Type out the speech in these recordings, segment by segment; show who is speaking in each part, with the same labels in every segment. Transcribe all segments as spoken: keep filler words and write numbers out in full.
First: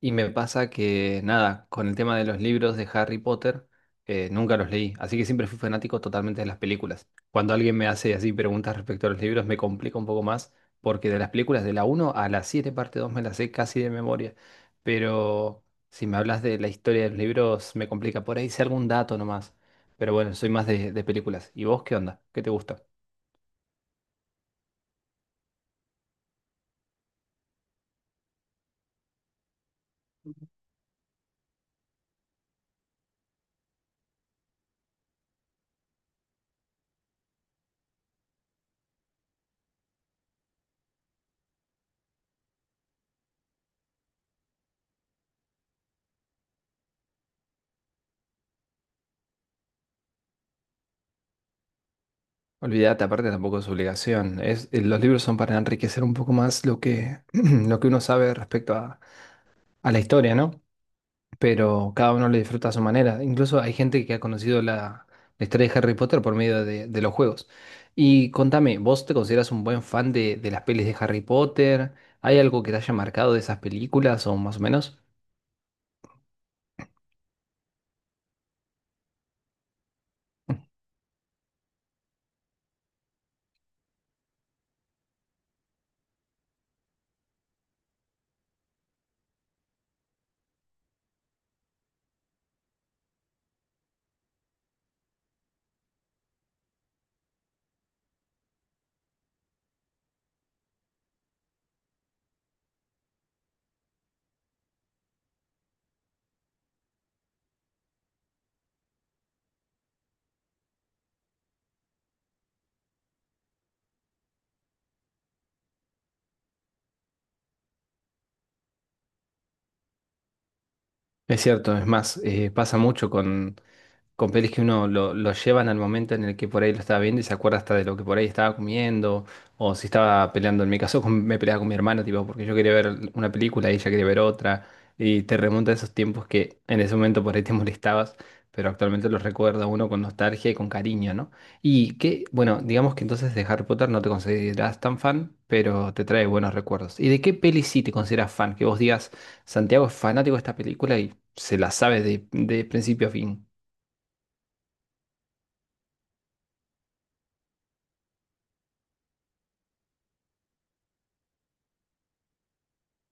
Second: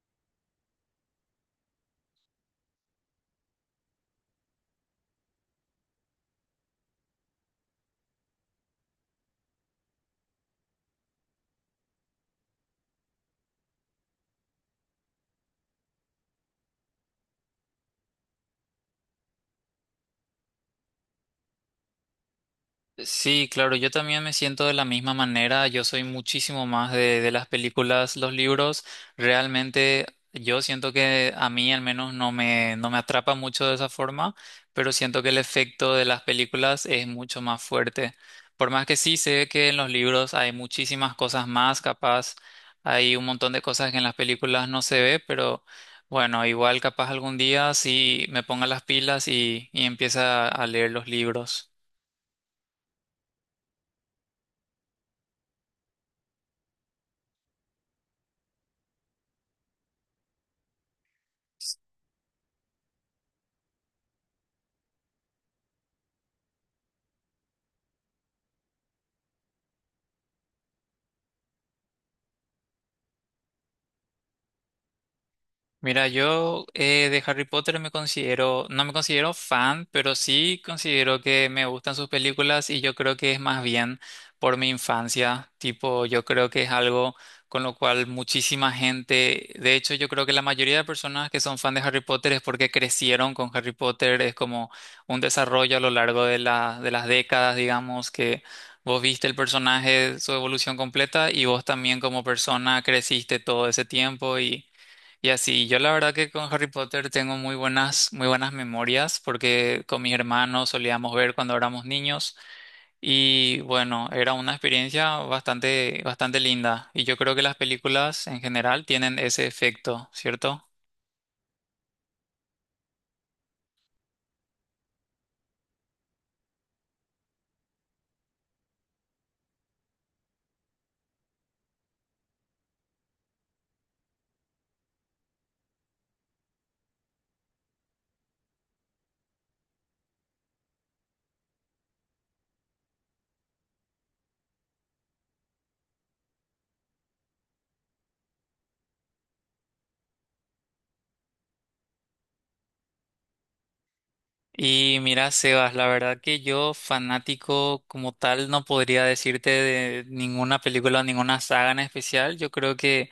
Speaker 1: Y me pasa que, nada, con el tema de los libros de Harry Potter, eh, nunca los leí, así que siempre fui fanático totalmente de las películas. Cuando alguien me hace así preguntas respecto a los libros, me complica un poco más, porque de las películas de la uno a la siete parte dos me las sé casi de memoria. Pero si me hablas de la historia de los libros, me complica. Por ahí sé algún dato nomás. Pero bueno, soy más de, de películas. ¿Y vos qué onda? ¿Qué te gusta?
Speaker 2: Sí, claro, yo también me siento de la misma manera. Yo soy muchísimo más de, de las películas. Los libros, realmente yo siento que a mí al menos no me, no me atrapa mucho de esa forma, pero siento que el efecto de las películas es mucho más fuerte. Por más que sí sé que en los libros hay muchísimas cosas más, capaz hay un montón de cosas que en las películas no se ve, pero bueno, igual capaz algún día sí me ponga las pilas y, y empieza a leer los libros.
Speaker 1: Olvídate, aparte tampoco es obligación. Es, eh, los libros son para enriquecer un poco más lo que, lo que uno sabe respecto a a la historia, ¿no? Pero cada uno lo disfruta a su manera. Incluso hay gente que ha conocido la, la historia de Harry Potter por medio de, de los juegos. Y contame, ¿vos te consideras un buen fan de, de las pelis de Harry Potter? ¿Hay algo que te haya marcado de esas películas o más o menos?
Speaker 2: Mira, yo eh, de Harry Potter me considero, no me considero fan, pero sí considero que me gustan sus películas y yo creo que es más bien por mi infancia. Tipo, yo creo que es algo con lo cual muchísima gente, de hecho, yo creo que la mayoría de personas que son fan de Harry Potter es porque crecieron con Harry Potter. Es como un desarrollo a lo largo de la- de las décadas, digamos, que vos viste el personaje, su evolución completa y vos también como persona creciste todo ese tiempo y y así, yo la verdad que con Harry Potter tengo muy buenas, muy buenas memorias porque con mis hermanos solíamos ver cuando éramos niños y bueno, era una experiencia bastante, bastante linda y yo creo que las películas en general tienen ese efecto, ¿cierto?
Speaker 1: Es cierto, es más, eh, pasa mucho con con pelis que uno lo, lo llevan al momento en el que por ahí lo estaba viendo y se acuerda hasta de lo que por ahí estaba comiendo o si estaba peleando. En mi caso con- me peleaba con mi hermano, tipo, porque yo quería ver una película y ella quería ver otra. Y te remonta a esos tiempos que en ese momento por ahí te molestabas, pero actualmente los recuerda uno con nostalgia y con cariño, ¿no? Y que, bueno, digamos que entonces de Harry Potter no te consideras tan fan, pero te trae buenos recuerdos. ¿Y de qué peli sí te consideras fan? Que vos digas, Santiago es fanático de esta película y se la sabe de, de principio a fin.
Speaker 2: Y mira, Sebas, la verdad que yo fanático como tal no podría decirte de ninguna película o ninguna saga en especial. Yo creo que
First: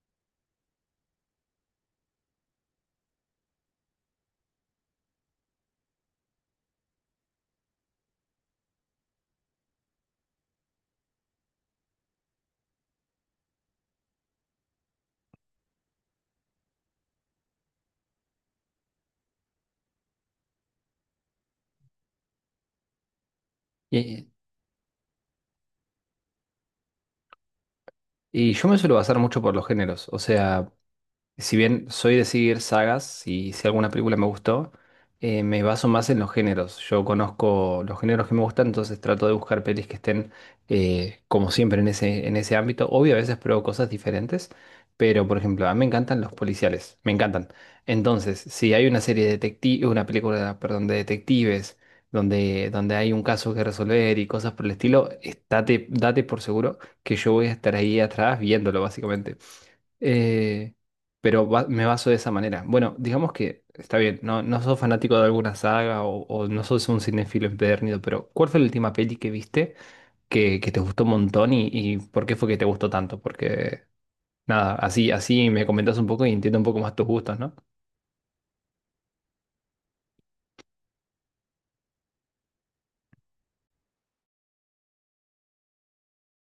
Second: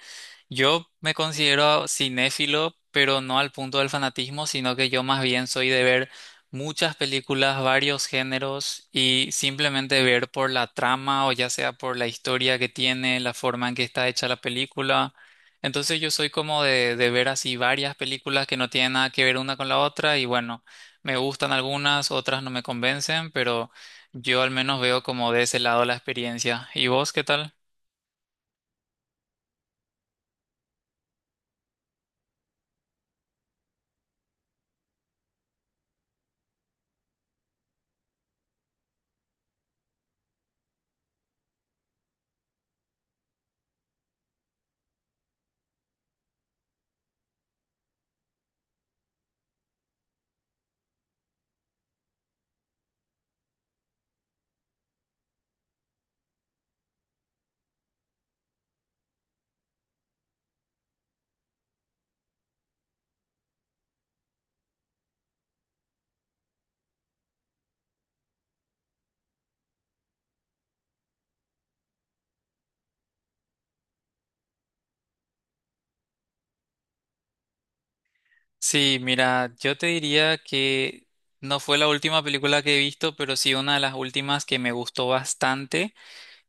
Speaker 2: yo me considero cinéfilo, pero no al punto del fanatismo, sino que yo más bien soy de ver muchas películas, varios géneros y simplemente ver por la trama o ya sea por la historia que tiene, la forma en que está hecha la película. Entonces yo soy como de, de ver así varias películas que no tienen nada que ver una con la otra y bueno. Me gustan algunas, otras no me convencen, pero yo al menos veo como de ese lado la experiencia. ¿Y vos qué tal?
Speaker 1: Y yo me suelo basar mucho por los géneros. O sea, si bien soy de seguir sagas y si alguna película me gustó, eh, me baso más en los géneros. Yo conozco los géneros que me gustan, entonces trato de buscar pelis que estén, eh, como siempre, en ese, en ese ámbito. Obvio, a veces pruebo cosas diferentes, pero por ejemplo, a mí me encantan los policiales, me encantan. Entonces, si hay una serie de detectives, una película, perdón, de detectives, donde, donde hay un caso que resolver y cosas por el estilo, estate- date por seguro que yo voy a estar ahí atrás viéndolo, básicamente. Eh, pero va- me baso de esa manera. Bueno, digamos que está bien, no, no sos fanático de alguna saga o, o no sos un cinéfilo empedernido, pero ¿cuál fue la última peli que viste que, que te gustó un montón y, y por qué fue que te gustó tanto? Porque nada, así, así me comentas un poco y entiendo un poco más tus gustos, ¿no?
Speaker 2: Sí, mira, yo te diría que no fue la última película que he visto, pero sí una de las últimas que me gustó bastante,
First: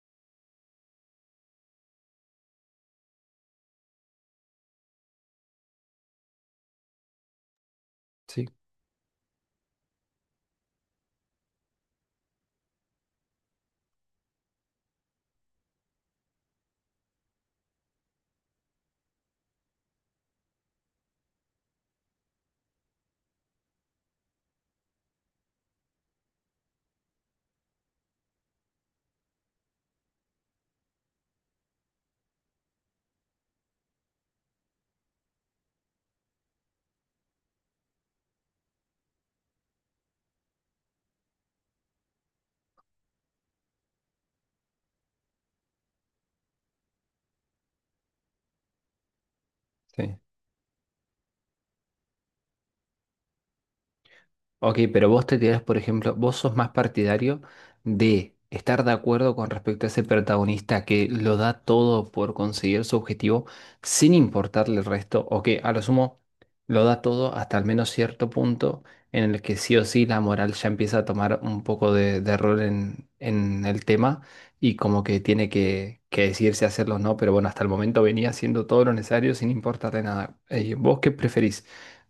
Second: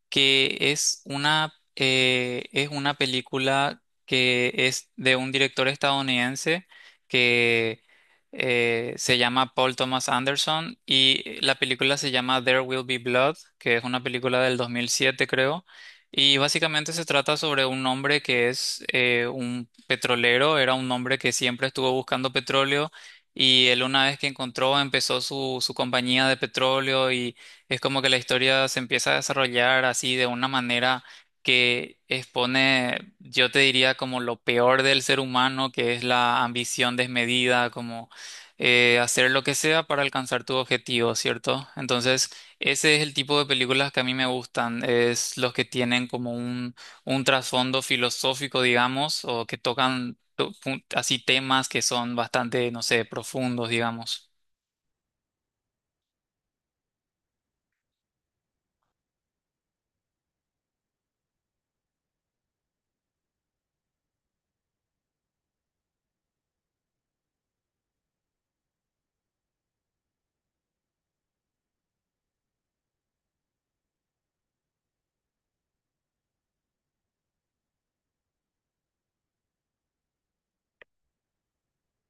Speaker 2: que es una, eh, es una película que es de un director estadounidense que
Speaker 1: Sí,
Speaker 2: eh, se llama Paul Thomas Anderson y la película se llama There Will Be Blood, que es una película del dos mil siete creo. Y básicamente se trata sobre un hombre que es eh, un petrolero, era un hombre que siempre estuvo buscando petróleo y él una vez que encontró empezó su, su compañía de petróleo y es como que la historia se empieza a desarrollar así de una manera que expone, yo te diría, como lo peor del ser humano, que es la ambición desmedida, como eh, hacer lo que sea para alcanzar tu objetivo, ¿cierto? Entonces, ese es el tipo de películas que a mí me gustan, es los que tienen como un, un trasfondo filosófico, digamos, o que tocan
Speaker 1: sí.
Speaker 2: to- pun- así temas que son bastante, no sé, profundos, digamos.
Speaker 1: Ok, pero vos te tirás, por ejemplo, vos sos más partidario de estar de acuerdo con respecto a ese protagonista que lo da todo por conseguir su objetivo sin importarle el resto, o que a lo sumo lo da todo hasta al menos cierto punto en el que sí o sí la moral ya empieza a tomar un poco de, de rol en, en el tema y como que tiene que, que decidirse hacerlo o no, pero bueno, hasta el momento venía haciendo todo lo necesario sin importarle nada. Eh, ¿vos qué preferís?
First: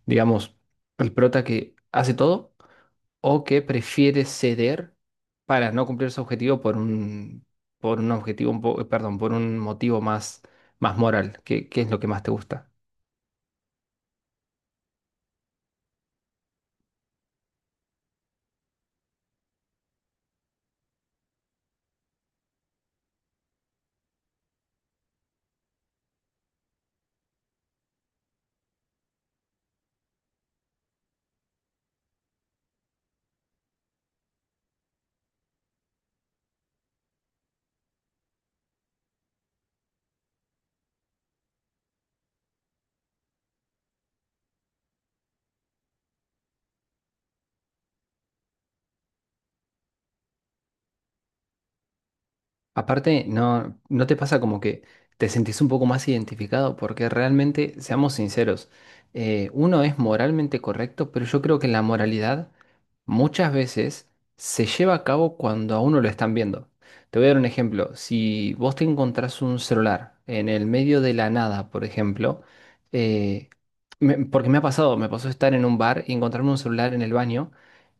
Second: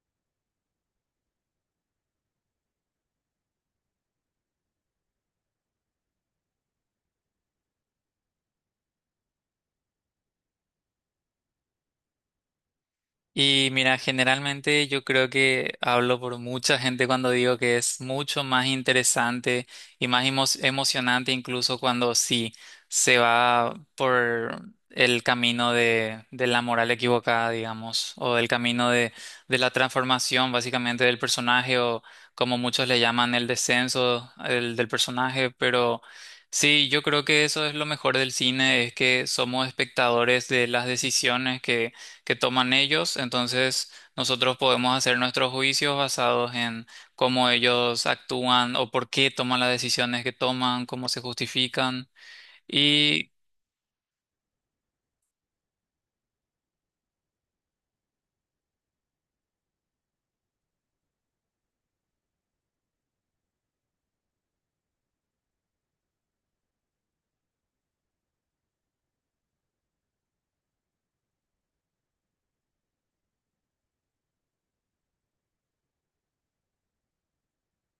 Speaker 1: Digamos, el prota que hace todo o que prefiere ceder para no cumplir su objetivo por un, por un objetivo, un po- perdón, por un motivo más, más moral. ¿Qué, qué es lo que más te gusta?
Speaker 2: Y mira, generalmente yo creo que hablo por mucha gente cuando digo que es mucho más interesante y más emo- emocionante incluso cuando sí se va por el camino de, de la moral equivocada, digamos, o del camino de, de la transformación básicamente del personaje o como muchos le llaman el descenso el, del personaje, pero sí, yo creo que eso es lo mejor del cine, es que somos espectadores de las decisiones que que toman ellos. Entonces nosotros podemos hacer nuestros juicios basados en cómo ellos actúan o por qué toman las decisiones que toman, cómo se justifican.
Speaker 1: Aparte, no, ¿no te pasa como que te sentís un poco más identificado? Porque realmente, seamos sinceros, eh, uno es moralmente correcto, pero yo creo que la moralidad muchas veces se lleva a cabo cuando a uno lo están viendo. Te voy a dar un ejemplo. Si vos te encontrás un celular en el medio de la nada, por ejemplo, eh, me- porque me ha pasado, me pasó estar en un bar y encontrarme un celular en el baño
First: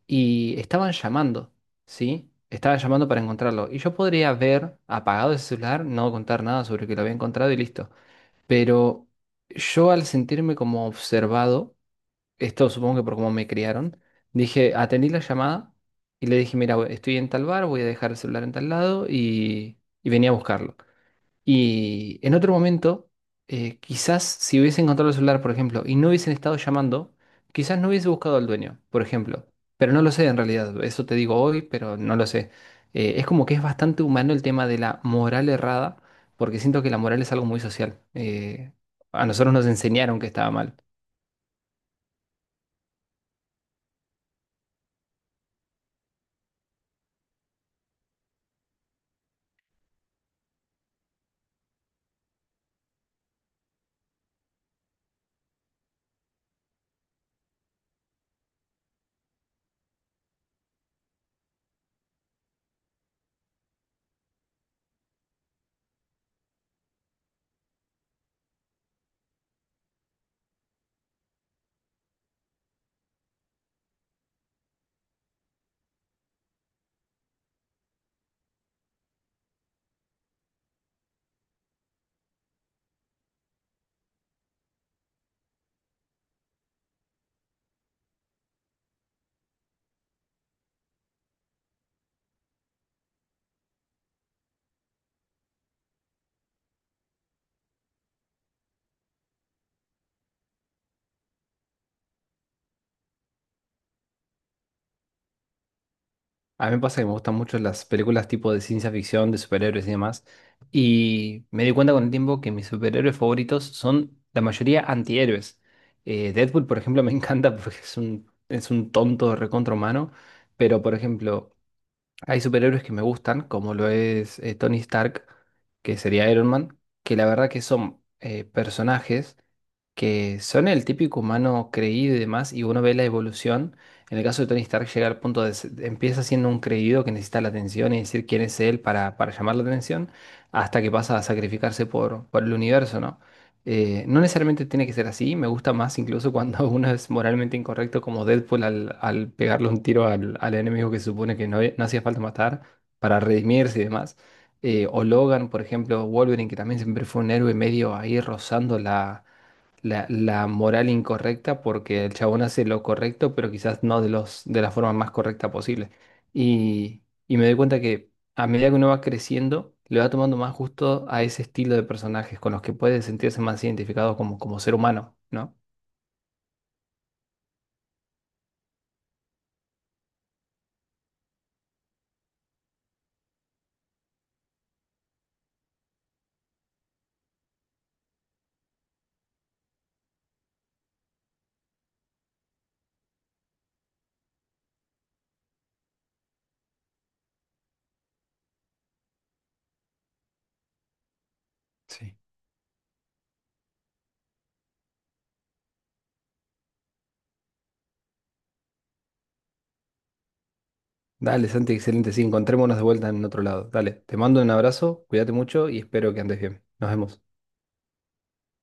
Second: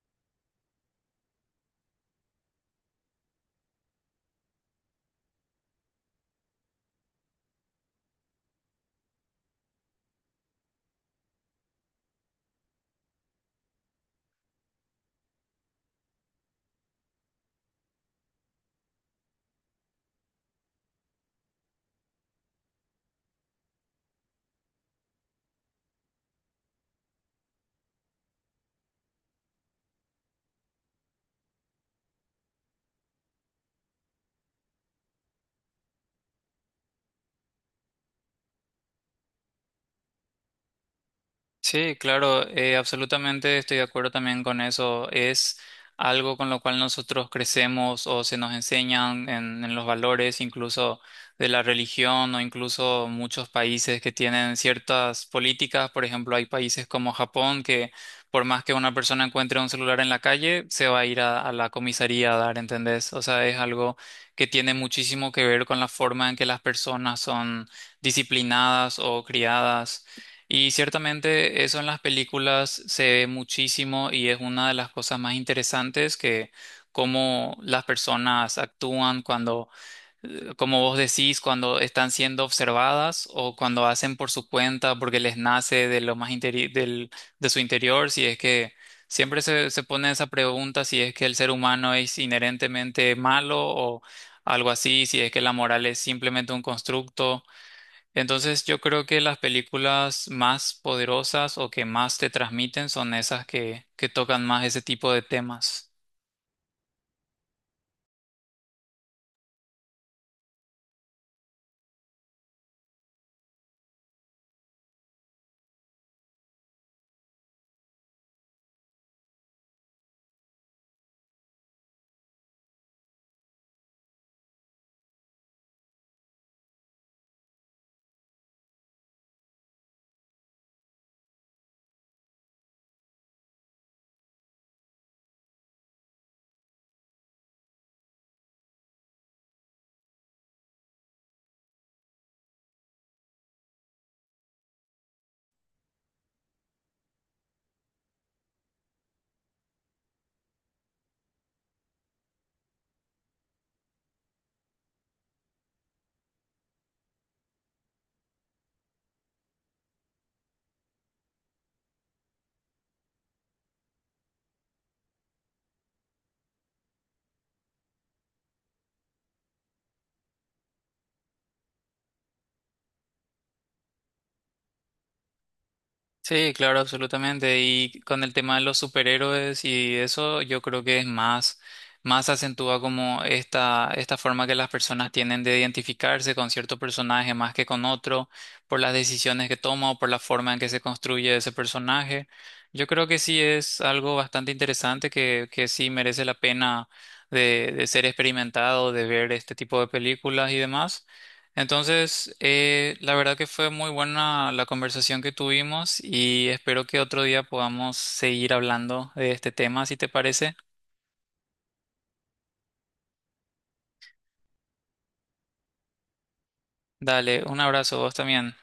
Speaker 1: y estaban llamando. ¿Sí? Estaba llamando para encontrarlo. Y yo podría haber apagado ese celular, no contar nada sobre que lo había encontrado y listo. Pero yo al sentirme como observado, esto supongo que por cómo me criaron, dije, atendí la llamada y le dije, mira, we- estoy en tal bar, voy a dejar el celular en tal lado y, y venía a buscarlo. Y en otro momento, eh, quizás si hubiese encontrado el celular, por ejemplo, y no hubiesen estado llamando, quizás no hubiese buscado al dueño, por ejemplo. Pero no lo sé en realidad, eso te digo hoy, pero no lo sé. Eh, es como que es bastante humano el tema de la moral errada, porque siento que la moral es algo muy social. Eh, a nosotros nos enseñaron que estaba mal.
Speaker 2: Sí, claro, eh, absolutamente estoy de acuerdo también con eso. Es algo con lo cual nosotros crecemos o se nos enseñan en, en los valores, incluso de la religión o incluso muchos países que tienen ciertas políticas. Por ejemplo, hay países como Japón que por más que una persona encuentre un celular en la calle, se va a ir a, a la comisaría a dar, ¿entendés? O sea, es algo que tiene muchísimo que ver con la forma en que las personas son disciplinadas o criadas. Y ciertamente eso en las películas se ve muchísimo y es una de las cosas más interesantes que cómo las personas actúan cuando, eh, como vos decís, cuando están siendo observadas o cuando hacen por su cuenta porque les nace de lo más interi- del, de su interior, si es que siempre se, se pone esa pregunta si es que el ser humano es inherentemente malo o algo así, si es que la moral es simplemente un constructo. Entonces yo creo que las películas más poderosas o que más te transmiten son esas que, que tocan más ese tipo de temas.
Speaker 1: A mí me pasa que me gustan mucho las películas tipo de ciencia ficción, de superhéroes y demás. Y me di cuenta con el tiempo que mis superhéroes favoritos son la mayoría antihéroes. Eh, Deadpool, por ejemplo, me encanta porque es un, es un tonto recontra humano. Pero, por ejemplo, hay superhéroes que me gustan, como lo es eh, Tony Stark, que sería Iron Man, que la verdad que son eh, personajes que son el típico humano creído y demás, y uno ve la evolución. En el caso de Tony Stark llega al punto de se- empieza siendo un creído que necesita la atención y decir quién es él para, para llamar la atención, hasta que pasa a sacrificarse por, por el universo, ¿no? Eh, no necesariamente tiene que ser así, me gusta más incluso cuando uno es moralmente incorrecto como Deadpool al, al pegarle un tiro al, al enemigo que se supone que no, no hacía falta matar para redimirse y demás. Eh, o Logan, por ejemplo, Wolverine, que también siempre fue un héroe medio ahí rozando la, la, la moral incorrecta porque el chabón hace lo correcto, pero quizás no de los, de la forma más correcta posible. Y, y me doy cuenta que a medida que uno va creciendo, le va tomando más gusto a ese estilo de personajes con los que puede sentirse más identificado como, como ser humano, ¿no?
Speaker 2: Sí, claro, absolutamente. Y con el tema de los superhéroes y eso, yo creo que es más, más acentúa como esta, esta forma que las personas tienen de identificarse con cierto personaje más que con otro, por las decisiones que toma o por la forma en que se construye ese personaje. Yo creo que sí es algo bastante interesante que, que sí merece la pena de, de ser experimentado, de ver este tipo de películas y demás.
Speaker 1: Sí.
Speaker 2: Entonces, eh, la verdad que fue muy buena la conversación que tuvimos y espero que otro día podamos seguir hablando de este tema, si te parece.
Speaker 1: Dale, Santi, excelente. Sí, encontrémonos de vuelta en otro lado. Dale, te mando un abrazo, cuídate mucho y espero que andes bien. Nos vemos.
Speaker 2: Dale, un abrazo, vos también.